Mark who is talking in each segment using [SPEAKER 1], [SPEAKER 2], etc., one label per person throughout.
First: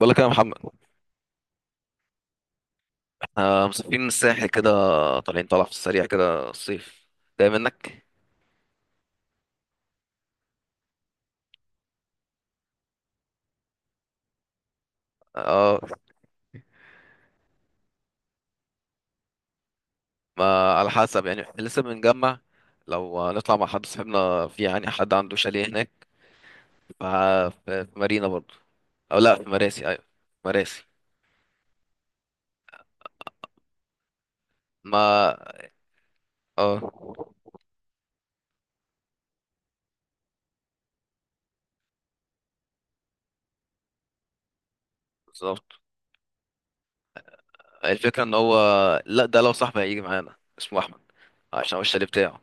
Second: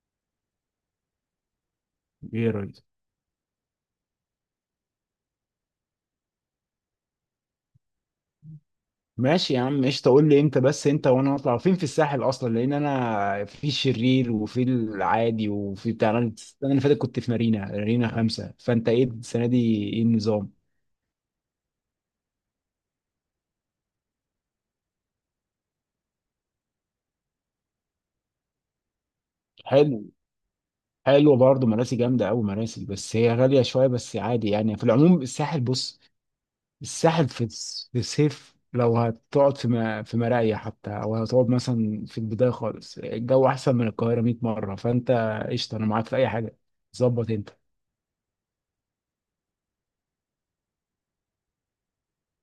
[SPEAKER 1] بقول لك يا محمد.
[SPEAKER 2] ايه ريس؟
[SPEAKER 1] آه، مسافرين الساحل كده. طالعين طالع في السريع كده الصيف. جاي منك.
[SPEAKER 2] ماشي يا عم قشطه، قول لي امتى بس انت وانا نطلع فين في الساحل اصلا. لان انا في الشرير وفي العادي
[SPEAKER 1] اه،
[SPEAKER 2] وفي بتاع، انا السنه اللي فاتت كنت في مارينا خمسه، فانت ايه السنه دي، ايه النظام؟
[SPEAKER 1] ما على حسب يعني إحنا لسه بنجمع. لو نطلع مع حد صاحبنا، في يعني حد عنده شاليه هناك في مارينا برضو، او لا في مراسي.
[SPEAKER 2] حلو.
[SPEAKER 1] ايوه، مراسي.
[SPEAKER 2] حلو برضه، مراسي جامده قوي مراسي، بس هي غاليه شويه، بس عادي يعني في العموم
[SPEAKER 1] ما.
[SPEAKER 2] الساحل. بص
[SPEAKER 1] اه،
[SPEAKER 2] الساحل في الصيف، لو هتقعد في مرايا حتى او هتقعد مثلا في البدايه خالص، الجو احسن من القاهره 100 مره. فانت
[SPEAKER 1] بالظبط.
[SPEAKER 2] قشطه، انا معاك في اي حاجه. ظبط انت.
[SPEAKER 1] الفكرة ان هو... لا، ده لو صاحبي هيجي معانا اسمه احمد، عشان هو الشاليه بتاعه.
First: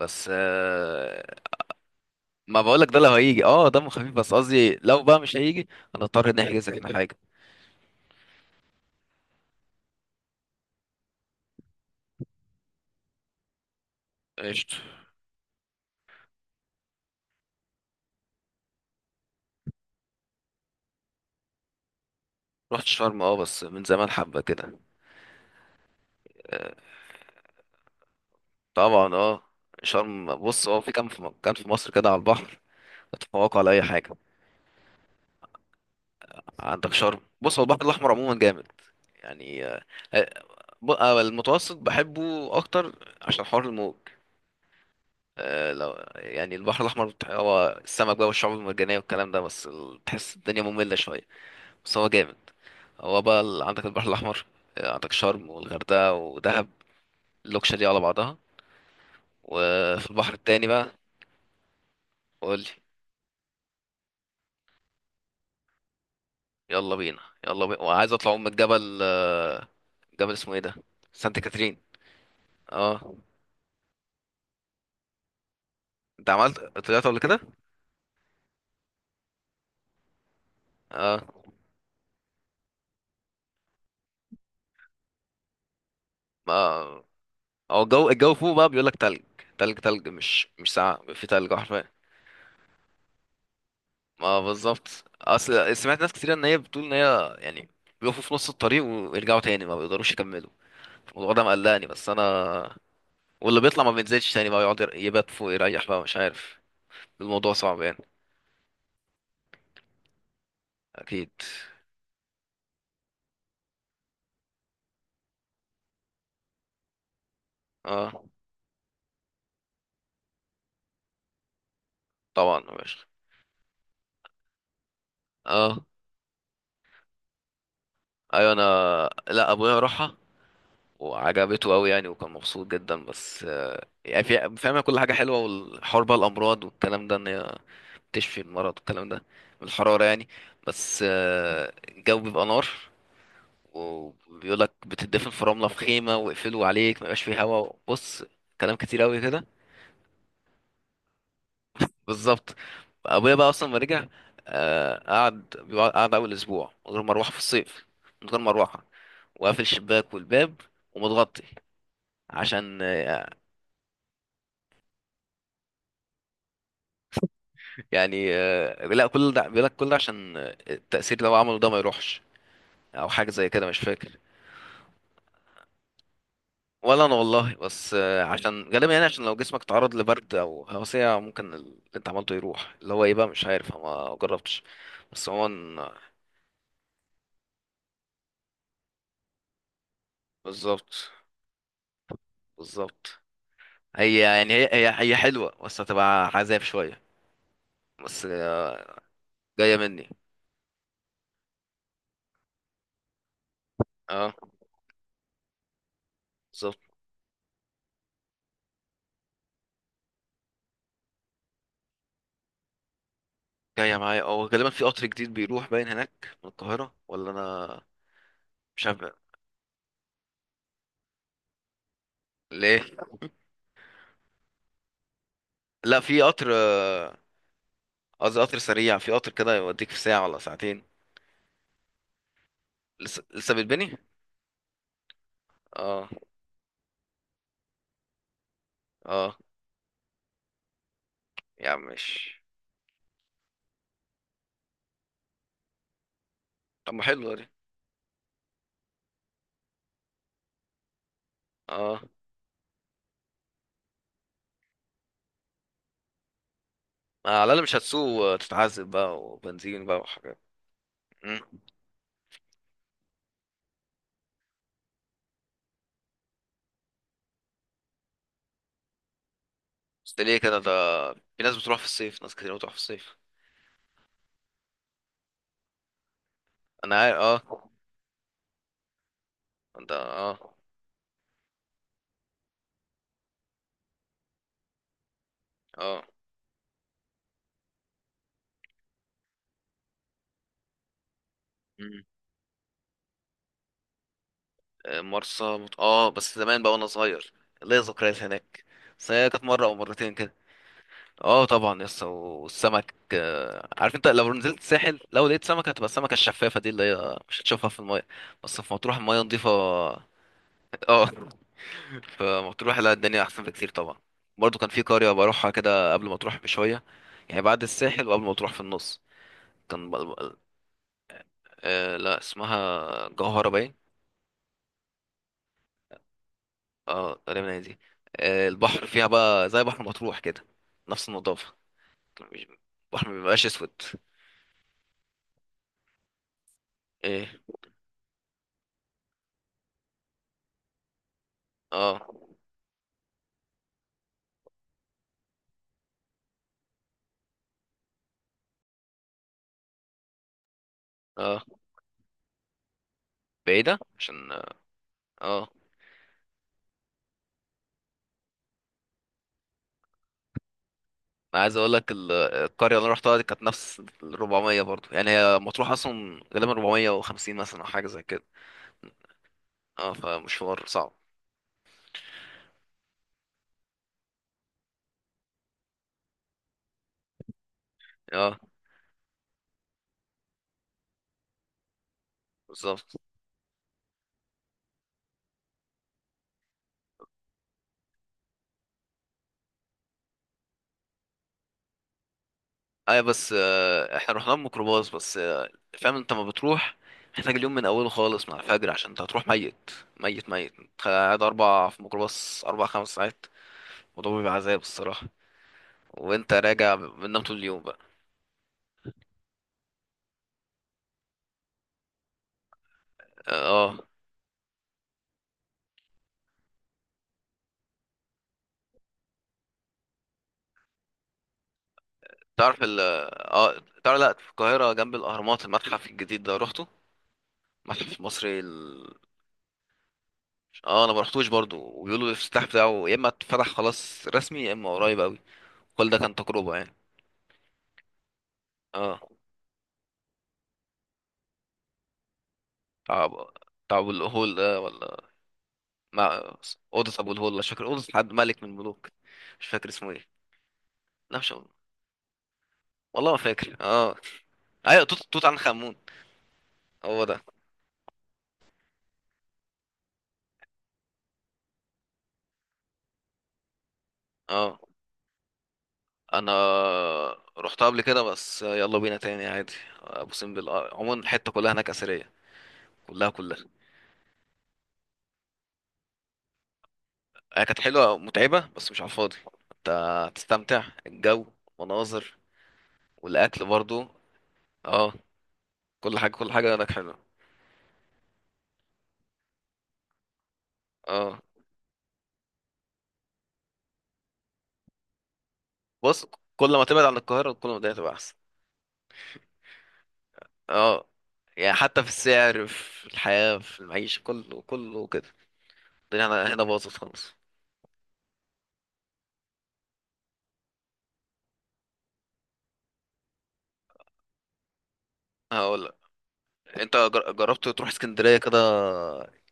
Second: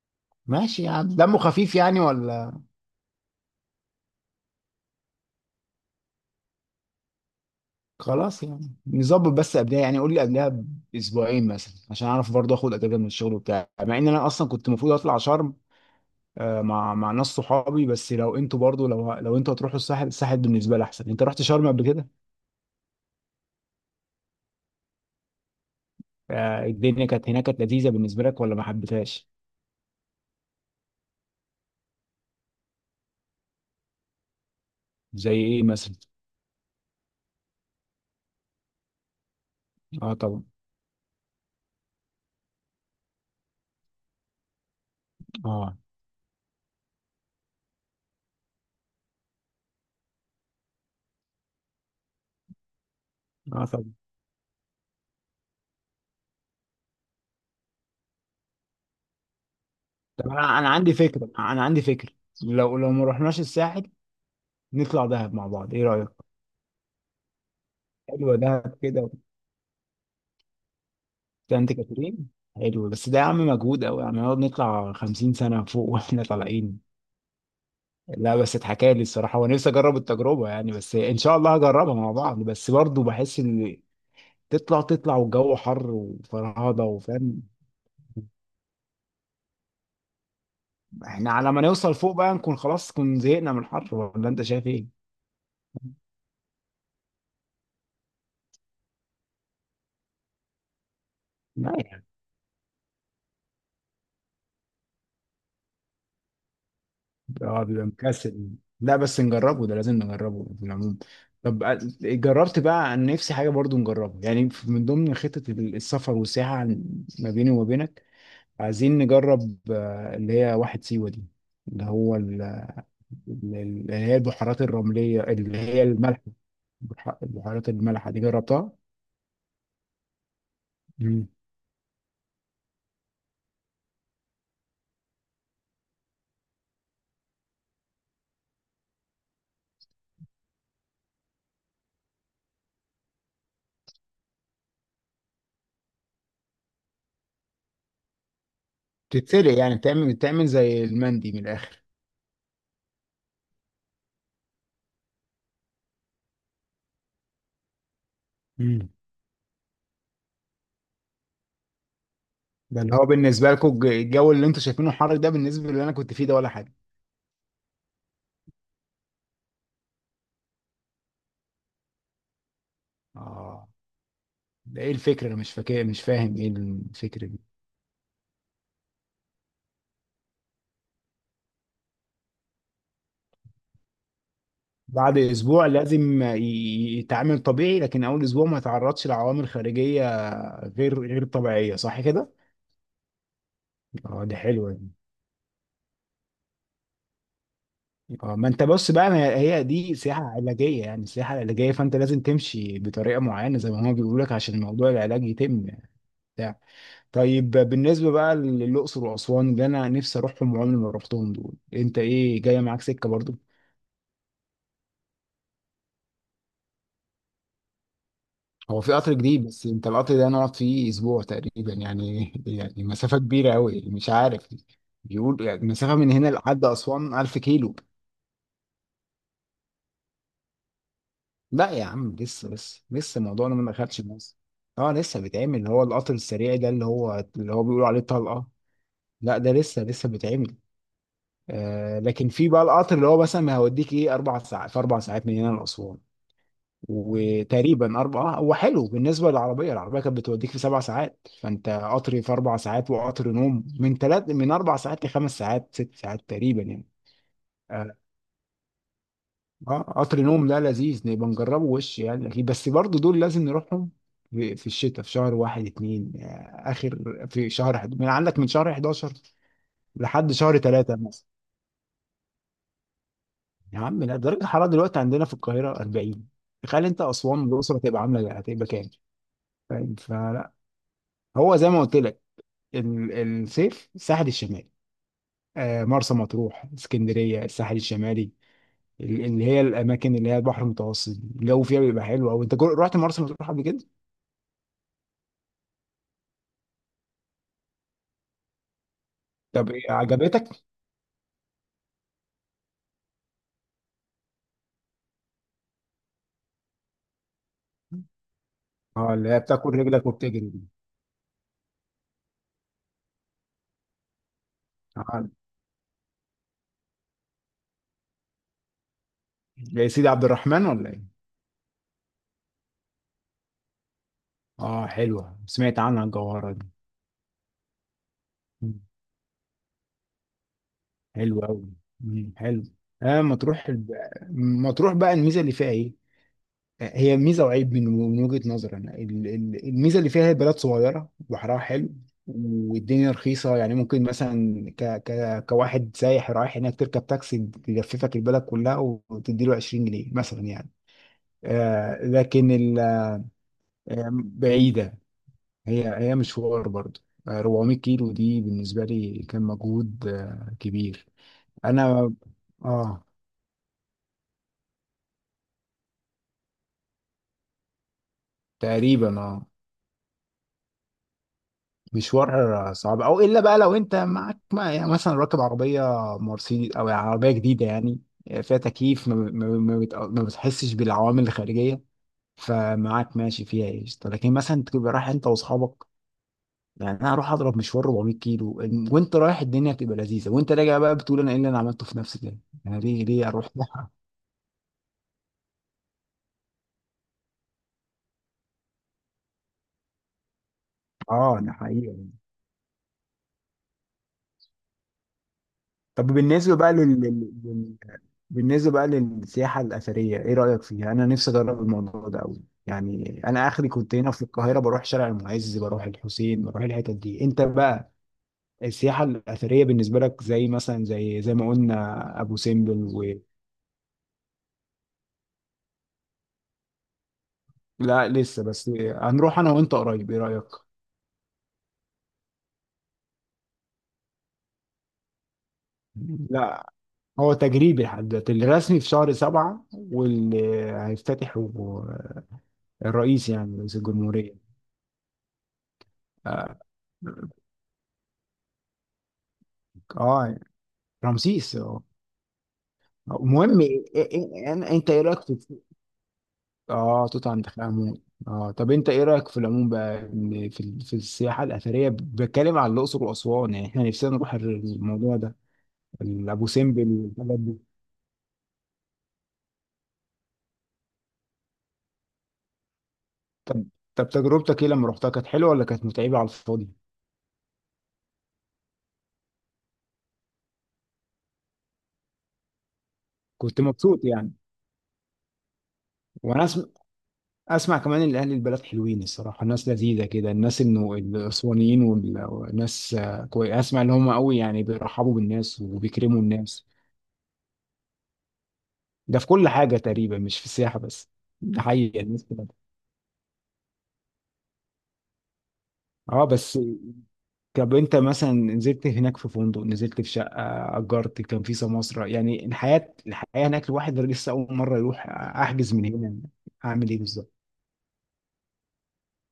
[SPEAKER 1] بس
[SPEAKER 2] ماشي، يعني دمه خفيف يعني
[SPEAKER 1] ما
[SPEAKER 2] ولا؟
[SPEAKER 1] بقولك، ده لو هيجي اه دمه خفيف، بس قصدي لو بقى مش هيجي هنضطر نحجز احنا حاجة.
[SPEAKER 2] خلاص يعني نظبط، بس قبلها يعني قول لي قبلها باسبوعين مثلا، عشان اعرف برضه اخد اجازه من الشغل بتاعي، مع ان انا اصلا كنت
[SPEAKER 1] قشطة.
[SPEAKER 2] المفروض اطلع شرم. مع ناس صحابي، بس لو انتوا برضه، لو انتوا هتروحوا الساحل، الساحل بالنسبه لي احسن. انت رحت شرم قبل كده؟
[SPEAKER 1] رحت شرم اه، بس من زمان حبة كده. آه،
[SPEAKER 2] الدنيا كانت هناك، كانت لذيذه بالنسبه لك ولا ما
[SPEAKER 1] طبعا
[SPEAKER 2] حبيتهاش؟
[SPEAKER 1] اه. شرم بص، هو في كام في مكان في مصر كده على البحر تتفوق على أي حاجة؟
[SPEAKER 2] زي ايه مثلا؟
[SPEAKER 1] عندك شرم. بص، هو البحر الأحمر عموما جامد. يعني.
[SPEAKER 2] اه
[SPEAKER 1] آه،
[SPEAKER 2] طبعا.
[SPEAKER 1] المتوسط بحبه أكتر عشان حر الموج.
[SPEAKER 2] اه.
[SPEAKER 1] لو يعني البحر الأحمر هو السمك بقى والشعاب المرجانية والكلام ده، بس تحس الدنيا مملة شوية. بس هو جامد. هو بقى
[SPEAKER 2] اه
[SPEAKER 1] عندك
[SPEAKER 2] طبعا.
[SPEAKER 1] البحر الأحمر. عندك شرم والغردقة ودهب، اللوكشة دي على بعضها. وفي
[SPEAKER 2] طب
[SPEAKER 1] البحر
[SPEAKER 2] انا،
[SPEAKER 1] التاني
[SPEAKER 2] انا
[SPEAKER 1] بقى.
[SPEAKER 2] عندي فكره انا عندي فكره.
[SPEAKER 1] قول لي.
[SPEAKER 2] لو ما رحناش الساحل، نطلع دهب مع بعض، ايه رايك؟
[SPEAKER 1] يلا بينا. يلا بينا، وعايز اطلع
[SPEAKER 2] حلوه
[SPEAKER 1] من
[SPEAKER 2] دهب
[SPEAKER 1] الجبل.
[SPEAKER 2] كده.
[SPEAKER 1] جبل اسمه ايه ده؟ سانت
[SPEAKER 2] سانت
[SPEAKER 1] كاترين.
[SPEAKER 2] كاترين. حلو بس
[SPEAKER 1] اه،
[SPEAKER 2] ده يا عم مجهود قوي، يعني نقعد نطلع 50 سنة فوق واحنا
[SPEAKER 1] انت عملت
[SPEAKER 2] طالعين.
[SPEAKER 1] طلعت قبل كده؟
[SPEAKER 2] لا، بس اتحكى لي الصراحة ونفسي اجرب التجربة يعني، بس ان شاء
[SPEAKER 1] اه
[SPEAKER 2] الله هجربها مع بعض. بس برضه بحس ان تطلع والجو حر وفرهضة،
[SPEAKER 1] ما
[SPEAKER 2] وفاهم،
[SPEAKER 1] هو الجو فوق بقى بيقول لك تلج تلج تلج، مش ساعة في
[SPEAKER 2] احنا على
[SPEAKER 1] تلج
[SPEAKER 2] ما
[SPEAKER 1] حرفيا.
[SPEAKER 2] نوصل فوق بقى نكون خلاص كنا زهقنا من الحر، ولا
[SPEAKER 1] ما
[SPEAKER 2] انت شايف
[SPEAKER 1] بالظبط.
[SPEAKER 2] ايه؟
[SPEAKER 1] اصل سمعت ناس كتير ان هي بتقول ان هي يعني بيقفوا في نص الطريق ويرجعوا تاني ما بيقدروش يكملوا. الموضوع ده
[SPEAKER 2] لا.
[SPEAKER 1] مقلقني، بس انا... واللي بيطلع ما بينزلش تاني بقى، يقعد يبات فوق يريح بقى مش عارف. الموضوع
[SPEAKER 2] اه
[SPEAKER 1] صعب
[SPEAKER 2] بيبقى
[SPEAKER 1] يعني.
[SPEAKER 2] مكسل. لا بس نجربه، ده لازم نجربه في العموم.
[SPEAKER 1] اكيد.
[SPEAKER 2] طب جربت بقى، عن نفسي حاجة برضو نجربها يعني، من ضمن خطة السفر والسياحة، ما بيني وما بينك،
[SPEAKER 1] اه
[SPEAKER 2] عايزين نجرب اللي هي واحد سيوة دي، اللي هو ال-
[SPEAKER 1] طبعا يا باشا.
[SPEAKER 2] ال- اللي هي البحيرات الرملية اللي هي
[SPEAKER 1] اه،
[SPEAKER 2] الملح. البحيرات المالحة دي
[SPEAKER 1] ايوه انا.
[SPEAKER 2] جربتها؟
[SPEAKER 1] لا، ابويا راحها
[SPEAKER 2] مم.
[SPEAKER 1] وعجبته قوي يعني، وكان مبسوط جدا. بس يعني فاهمه كل حاجه حلوه، والحوار بقى الامراض والكلام ده، ان هي تشفي المرض والكلام ده من الحراره يعني. بس الجو بيبقى نار، وبيقولك بتدفن في رمله في خيمه ويقفلوا عليك ما يبقاش فيه هوا. بص، كلام كتير قوي كده.
[SPEAKER 2] بتتسلق يعني، بتعمل زي المندي من الآخر.
[SPEAKER 1] بالظبط. ابويا بقى اصلا ما رجع. قعد اول اسبوع من غير مروحه في الصيف، من غير مروحه،
[SPEAKER 2] امم.
[SPEAKER 1] وقافل الشباك والباب ومتغطي. عشان
[SPEAKER 2] ده اللي هو بالنسبة لكم الجو اللي انتوا شايفينه حر ده، بالنسبة اللي انا كنت فيه ده ولا حاجة.
[SPEAKER 1] يعني لا، كل ده بيقول لك، كل ده عشان التأثير لو عمله ده ما يروحش، او حاجه زي كده
[SPEAKER 2] اه.
[SPEAKER 1] مش فاكر.
[SPEAKER 2] ده ايه الفكرة؟ انا مش فاكر، مش فاهم ايه
[SPEAKER 1] ولا انا
[SPEAKER 2] الفكرة دي.
[SPEAKER 1] والله. بس عشان غالبا يعني، عشان لو جسمك تعرض لبرد او هوسية ممكن اللي انت عملته يروح، اللي هو ايه بقى مش عارف، أنا ما جربتش.
[SPEAKER 2] بعد
[SPEAKER 1] بس هو...
[SPEAKER 2] اسبوع لازم يتعامل طبيعي، لكن اول اسبوع ما يتعرضش لعوامل خارجية
[SPEAKER 1] بالظبط.
[SPEAKER 2] غير طبيعية، صح كده؟
[SPEAKER 1] بالظبط. هي
[SPEAKER 2] اه دي
[SPEAKER 1] يعني هي
[SPEAKER 2] حلوة دي.
[SPEAKER 1] هي هي حلوة، بس هتبقى عذاب شوية. بس.
[SPEAKER 2] اه ما انت بص بقى، ما هي
[SPEAKER 1] جاية
[SPEAKER 2] دي
[SPEAKER 1] مني.
[SPEAKER 2] سياحة علاجية، يعني سياحة علاجية فانت لازم تمشي بطريقة معينة زي ما هو بيقول لك،
[SPEAKER 1] اه،
[SPEAKER 2] عشان موضوع العلاج يتم يعني. بتاع.
[SPEAKER 1] بالظبط.
[SPEAKER 2] طيب بالنسبة بقى للأقصر وأسوان اللي أنا نفسي أروحهم وعمري ما رحتهم دول، أنت إيه جاية معاك سكة برضو؟
[SPEAKER 1] جاية معايا اه، غالبا في قطر جديد بيروح باين هناك من القاهرة، ولا انا
[SPEAKER 2] هو
[SPEAKER 1] مش
[SPEAKER 2] في
[SPEAKER 1] عارف
[SPEAKER 2] قطر جديد، بس انت القطر ده نقعد فيه اسبوع تقريبا يعني
[SPEAKER 1] ليه.
[SPEAKER 2] يعني مسافه كبيره قوي، مش عارف. بيقول يعني مسافه
[SPEAKER 1] لا،
[SPEAKER 2] من
[SPEAKER 1] في
[SPEAKER 2] هنا
[SPEAKER 1] قطر
[SPEAKER 2] لحد اسوان 1000 كيلو.
[SPEAKER 1] قصدي قطر سريع، في قطر كده يوديك في ساعة ولا ساعتين.
[SPEAKER 2] لا يا عم، لسه
[SPEAKER 1] لسه
[SPEAKER 2] الموضوع
[SPEAKER 1] لسه
[SPEAKER 2] ده ما
[SPEAKER 1] بيتبني.
[SPEAKER 2] دخلش مصر. اه لسه بيتعمل، اللي هو
[SPEAKER 1] اه،
[SPEAKER 2] القطر السريع ده، اللي هو بيقولوا عليه طلقه.
[SPEAKER 1] اه.
[SPEAKER 2] لا ده لسه بيتعمل.
[SPEAKER 1] يا عم
[SPEAKER 2] آه لكن
[SPEAKER 1] مش...
[SPEAKER 2] في بقى القطر اللي هو مثلا هيوديك ايه، اربع ساعات، في اربع ساعات من هنا لاسوان،
[SPEAKER 1] طب ما حلوة دي.
[SPEAKER 2] وتقريبا اربعه. هو حلو بالنسبه للعربيه، العربيه كانت بتوديك في سبع ساعات، فانت
[SPEAKER 1] اه،
[SPEAKER 2] قطر في اربع ساعات، وقطر نوم من ثلاث، من اربع ساعات لخمس ساعات ست ساعات تقريبا يعني.
[SPEAKER 1] على الأقل مش
[SPEAKER 2] اه.
[SPEAKER 1] هتسوق وتتعذب بقى وبنزين بقى
[SPEAKER 2] قطر
[SPEAKER 1] وحاجات.
[SPEAKER 2] نوم ده لذيذ، نبقى
[SPEAKER 1] مم.
[SPEAKER 2] نجربه وش يعني أكيد. بس برضو دول لازم نروحهم في الشتاء، في شهر واحد اتنين، اخر، في شهر حد. من عندك من شهر 11
[SPEAKER 1] بس ده
[SPEAKER 2] لحد
[SPEAKER 1] ليه
[SPEAKER 2] شهر
[SPEAKER 1] كده ده؟
[SPEAKER 2] ثلاثة مثلا.
[SPEAKER 1] في ناس بتروح في الصيف، ناس كتير بتروح في الصيف.
[SPEAKER 2] يا عم لا، درجة الحرارة دلوقتي عندنا في القاهرة 40، تخيل
[SPEAKER 1] انا
[SPEAKER 2] انت
[SPEAKER 1] عارف
[SPEAKER 2] اسوان
[SPEAKER 1] اه.
[SPEAKER 2] والاقصر هتبقى عاملة، هتبقى كام؟
[SPEAKER 1] ده
[SPEAKER 2] فاهم؟
[SPEAKER 1] اه.
[SPEAKER 2] فلا. هو زي ما قلت لك، الصيف الساحل الشمالي،
[SPEAKER 1] اه.
[SPEAKER 2] مرسى مطروح اسكندريه، الساحل الشمالي، اللي هي الاماكن اللي هي البحر المتوسط الجو فيها
[SPEAKER 1] مم.
[SPEAKER 2] بيبقى حلو قوي. انت رحت مرسى مطروح قبل كده؟
[SPEAKER 1] اه بس زمان بقى وانا صغير، ليا ذكريات هناك. بس هي كانت مره
[SPEAKER 2] طب
[SPEAKER 1] او
[SPEAKER 2] إيه،
[SPEAKER 1] مرتين كده.
[SPEAKER 2] عجبتك؟
[SPEAKER 1] اه طبعا. يس، والسمك عارف انت لو نزلت الساحل لو لقيت سمكه هتبقى السمكه الشفافه دي اللي هي مش هتشوفها في المايه. بس في مطروح
[SPEAKER 2] اه
[SPEAKER 1] المايه
[SPEAKER 2] اللي هي
[SPEAKER 1] نضيفه
[SPEAKER 2] بتاكل رجلك وبتجري دي.
[SPEAKER 1] اه. في... مطروح، لا، الدنيا احسن بكتير طبعا. برضو كان في قريه
[SPEAKER 2] اه
[SPEAKER 1] بروحها كده قبل ما تروح بشويه، يعني بعد الساحل وقبل ما تروح في النص.
[SPEAKER 2] يا
[SPEAKER 1] كان
[SPEAKER 2] سيدي عبد الرحمن ولا ايه؟
[SPEAKER 1] آه لا، اسمها جوهره باين.
[SPEAKER 2] اه حلوه، سمعت عنها الجوهره دي.
[SPEAKER 1] اه غالبا هي دي.
[SPEAKER 2] مم.
[SPEAKER 1] البحر فيها بقى زي بحر مطروح كده، نفس
[SPEAKER 2] حلوه
[SPEAKER 1] النظافة.
[SPEAKER 2] قوي.
[SPEAKER 1] مش-
[SPEAKER 2] حلو.
[SPEAKER 1] البحر
[SPEAKER 2] اه
[SPEAKER 1] مبيبقاش
[SPEAKER 2] مطروح
[SPEAKER 1] اسود.
[SPEAKER 2] مطروح بقى الميزه اللي فيها ايه؟ هي
[SPEAKER 1] ايه.
[SPEAKER 2] ميزه وعيب، من وجهه نظري انا. الميزه اللي فيها هي بلد صغيره، بحرها حلو،
[SPEAKER 1] اه.
[SPEAKER 2] والدنيا رخيصه يعني، ممكن مثلا ك كواحد سايح رايح هناك تركب تاكسي يلففك البلد كلها وتديله 20 جنيه مثلا يعني.
[SPEAKER 1] اه.
[SPEAKER 2] آه لكن
[SPEAKER 1] بعيدة
[SPEAKER 2] آه،
[SPEAKER 1] عشان.
[SPEAKER 2] بعيده.
[SPEAKER 1] اه.
[SPEAKER 2] هي مشوار برضه، آه، 400 كيلو دي بالنسبه لي كان مجهود آه، كبير.
[SPEAKER 1] انا عايز اقول لك
[SPEAKER 2] انا.
[SPEAKER 1] القرية اللي انا
[SPEAKER 2] اه.
[SPEAKER 1] رحتها دي كانت نفس ال 400 برضو، يعني هي مطروح اصلا. غالبا 450 مثلا، او حاجة زي كده.
[SPEAKER 2] تقريبا اه.
[SPEAKER 1] اه، فمشوار صعب.
[SPEAKER 2] مشوار صعب، او الا بقى لو انت معاك يعني مثلا راكب عربيه مرسيدس او عربيه جديده يعني،
[SPEAKER 1] اه،
[SPEAKER 2] فيها تكييف، ما بتحسش بالعوامل الخارجيه،
[SPEAKER 1] بالظبط.
[SPEAKER 2] فمعاك ماشي فيها قشطه. لكن مثلا تبقى رايح انت واصحابك يعني، انا هروح اضرب مشوار 400 كيلو، وانت رايح الدنيا بتبقى لذيذه، وانت راجع بقى بتقول انا ايه اللي انا عملته في نفسي ده، انا
[SPEAKER 1] اي
[SPEAKER 2] ليه
[SPEAKER 1] بس
[SPEAKER 2] اروح ده.
[SPEAKER 1] احنا رحنا بميكروباص. بس فاهم انت ما بتروح. محتاج اليوم من اوله خالص مع الفجر، عشان انت هتروح ميت ميت ميت. انت قاعد
[SPEAKER 2] اه ده
[SPEAKER 1] اربع في
[SPEAKER 2] حقيقي.
[SPEAKER 1] ميكروباص اربع خمس ساعات. الموضوع بيبقى عذاب الصراحه.
[SPEAKER 2] طب
[SPEAKER 1] وانت
[SPEAKER 2] بالنسبة بقى
[SPEAKER 1] راجع بتنام طول اليوم بقى.
[SPEAKER 2] بالنسبة بقى للسياحة الأثرية إيه رأيك فيها؟ أنا نفسي أجرب الموضوع ده أوي، يعني أنا آخري
[SPEAKER 1] اه،
[SPEAKER 2] كنت هنا في القاهرة بروح شارع المعز، بروح الحسين، بروح الحتت دي. أنت بقى السياحة الأثرية بالنسبة لك، زي مثلا زي ما قلنا أبو
[SPEAKER 1] تعرف ال...
[SPEAKER 2] سمبل و...
[SPEAKER 1] اه تعرف، لا في القاهره جنب الاهرامات المتحف الجديد ده روحته؟ المتحف
[SPEAKER 2] لا
[SPEAKER 1] المصري
[SPEAKER 2] لسه، بس
[SPEAKER 1] ال...
[SPEAKER 2] هنروح أنا وأنت قريب، إيه رأيك؟
[SPEAKER 1] اه انا ما رحتوش برضو، وبيقولوا الافتتاح بتاعه يا اما اتفتح خلاص رسمي، يا اما قريب قوي. كل ده كان تجربه
[SPEAKER 2] لا،
[SPEAKER 1] يعني.
[SPEAKER 2] هو تجريبي لحد دلوقتي، الرسمي في
[SPEAKER 1] اه.
[SPEAKER 2] شهر سبعة، واللي هيفتتحه
[SPEAKER 1] تعب.
[SPEAKER 2] الرئيس يعني رئيس
[SPEAKER 1] تعب الهول
[SPEAKER 2] الجمهورية.
[SPEAKER 1] ده، ولا... مع...
[SPEAKER 2] آه.
[SPEAKER 1] اوضه ابو الهول مش فاكر، اوضه حد ملك من الملوك مش فاكر اسمه ايه.
[SPEAKER 2] آه،
[SPEAKER 1] لا، مش
[SPEAKER 2] رمسيس اه.
[SPEAKER 1] والله ما فاكر
[SPEAKER 2] المهم
[SPEAKER 1] اه. ايوه،
[SPEAKER 2] انت
[SPEAKER 1] توت
[SPEAKER 2] ايه رايك
[SPEAKER 1] توت
[SPEAKER 2] في؟
[SPEAKER 1] عنخ امون. هو
[SPEAKER 2] اه
[SPEAKER 1] ده.
[SPEAKER 2] توت عنخ امون اه. طب انت ايه رايك في العموم بقى، إن في في السياحه الاثريه، بتكلم عن الاقصر واسوان، يعني احنا نفسنا نروح
[SPEAKER 1] اه
[SPEAKER 2] الموضوع ده،
[SPEAKER 1] انا
[SPEAKER 2] ابو سمبل والحاجات دي.
[SPEAKER 1] رحت قبل كده، بس يلا بينا تاني عادي. ابو سمبل عموما الحته كلها هناك اثريه. كلها كلها.
[SPEAKER 2] طب. طب تجربتك ايه لما رحتها، كانت حلوه ولا كانت متعبه على الفاضي؟
[SPEAKER 1] هي كانت حلوه، متعبه بس مش على الفاضي. انت هتستمتع، الجو، مناظر، والاكل
[SPEAKER 2] كنت
[SPEAKER 1] برضو.
[SPEAKER 2] مبسوط يعني.
[SPEAKER 1] اه. كل حاجه كل
[SPEAKER 2] وانا
[SPEAKER 1] حاجه
[SPEAKER 2] اسمع،
[SPEAKER 1] هناك حلوه.
[SPEAKER 2] اسمع كمان ان اهل البلد حلوين الصراحه، الناس لذيذه كده، الناس انه
[SPEAKER 1] اه.
[SPEAKER 2] الاسوانيين والناس، آه، كوي، اسمع ان هم قوي يعني بيرحبوا بالناس
[SPEAKER 1] بص،
[SPEAKER 2] وبيكرموا
[SPEAKER 1] كل ما
[SPEAKER 2] الناس.
[SPEAKER 1] تبعد عن القاهره كل ما الدنيا تبقى احسن.
[SPEAKER 2] ده في كل حاجة تقريبا، مش في السياحة
[SPEAKER 1] اه،
[SPEAKER 2] بس.
[SPEAKER 1] يعني
[SPEAKER 2] ده
[SPEAKER 1] حتى في
[SPEAKER 2] حقيقي، الناس
[SPEAKER 1] السعر،
[SPEAKER 2] كده.
[SPEAKER 1] في الحياة، في المعيشة، كله كله كده. الدنيا
[SPEAKER 2] اه
[SPEAKER 1] هنا هنا
[SPEAKER 2] بس.
[SPEAKER 1] باظت خالص.
[SPEAKER 2] طب انت مثلا نزلت هناك في فندق، نزلت في شقة أجرت، كان في سماسرة، يعني الحياة هناك الواحد لسه أول مرة يروح،
[SPEAKER 1] هقول
[SPEAKER 2] أحجز
[SPEAKER 1] لك.
[SPEAKER 2] من هنا؟
[SPEAKER 1] انت
[SPEAKER 2] أعمل إيه
[SPEAKER 1] جر-
[SPEAKER 2] بالظبط؟
[SPEAKER 1] جربت تروح اسكندرية كده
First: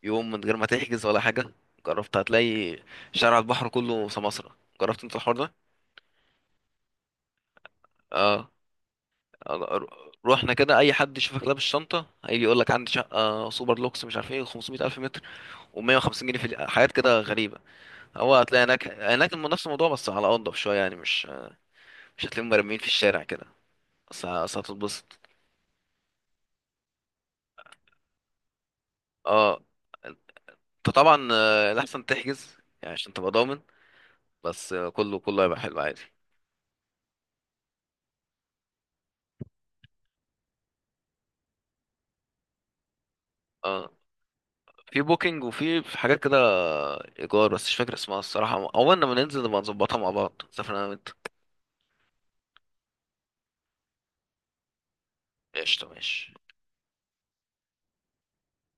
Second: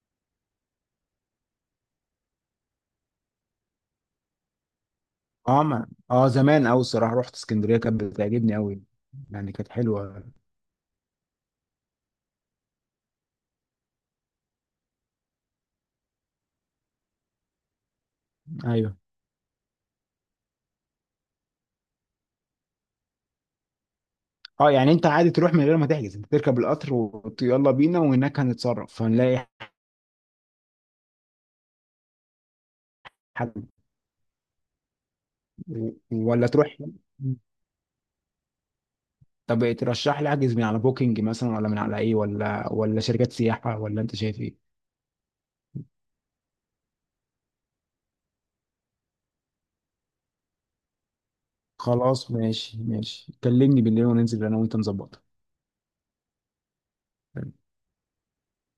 [SPEAKER 1] يوم من غير ما تحجز ولا حاجة؟ جربت؟ هتلاقي شارع البحر كله سماسرة. جربت انت الحوار ده؟
[SPEAKER 2] اه، ما اه زمان أوي الصراحة، رحت اسكندرية كانت
[SPEAKER 1] اه.
[SPEAKER 2] بتعجبني أوي، يعني كانت
[SPEAKER 1] رو-
[SPEAKER 2] حلوة.
[SPEAKER 1] روحنا كده، اي حد يشوفك لابس شنطة هيجي يقول لك عندي شقة سوبر لوكس مش عارف ايه 500 الف متر، و150 جنيه، في حاجات كده غريبة. هو هتلاقي هناك
[SPEAKER 2] ايوه.
[SPEAKER 1] نفس الموضوع، بس على انضف شوية يعني. مش مش هتلاقيهم مرميين في الشارع كده. بس
[SPEAKER 2] اه يعني انت
[SPEAKER 1] هتتبسط.
[SPEAKER 2] عادي تروح من غير ما تحجز، انت تركب القطر ويلا بينا، وهناك هنتصرف هنلاقي
[SPEAKER 1] اه، انت طبعا الاحسن تحجز يعني عشان تبقى
[SPEAKER 2] حد؟
[SPEAKER 1] ضامن. بس كله كله هيبقى حلو عادي.
[SPEAKER 2] ولا تروح؟ طب ترشح لي احجز من على بوكينج مثلا، ولا من على ايه، ولا شركات سياحة،
[SPEAKER 1] اه،
[SPEAKER 2] ولا انت شايف ايه؟
[SPEAKER 1] في بوكينج، وفي حاجات كده ايجار، بس مش فاكر اسمها الصراحه، اول لما ننزل نبقى نظبطها مع بعض، سافر انا وانت.
[SPEAKER 2] خلاص، ماشي، كلمني بالليل وننزل انا وانت نظبطها.
[SPEAKER 1] قشطه، ماشي.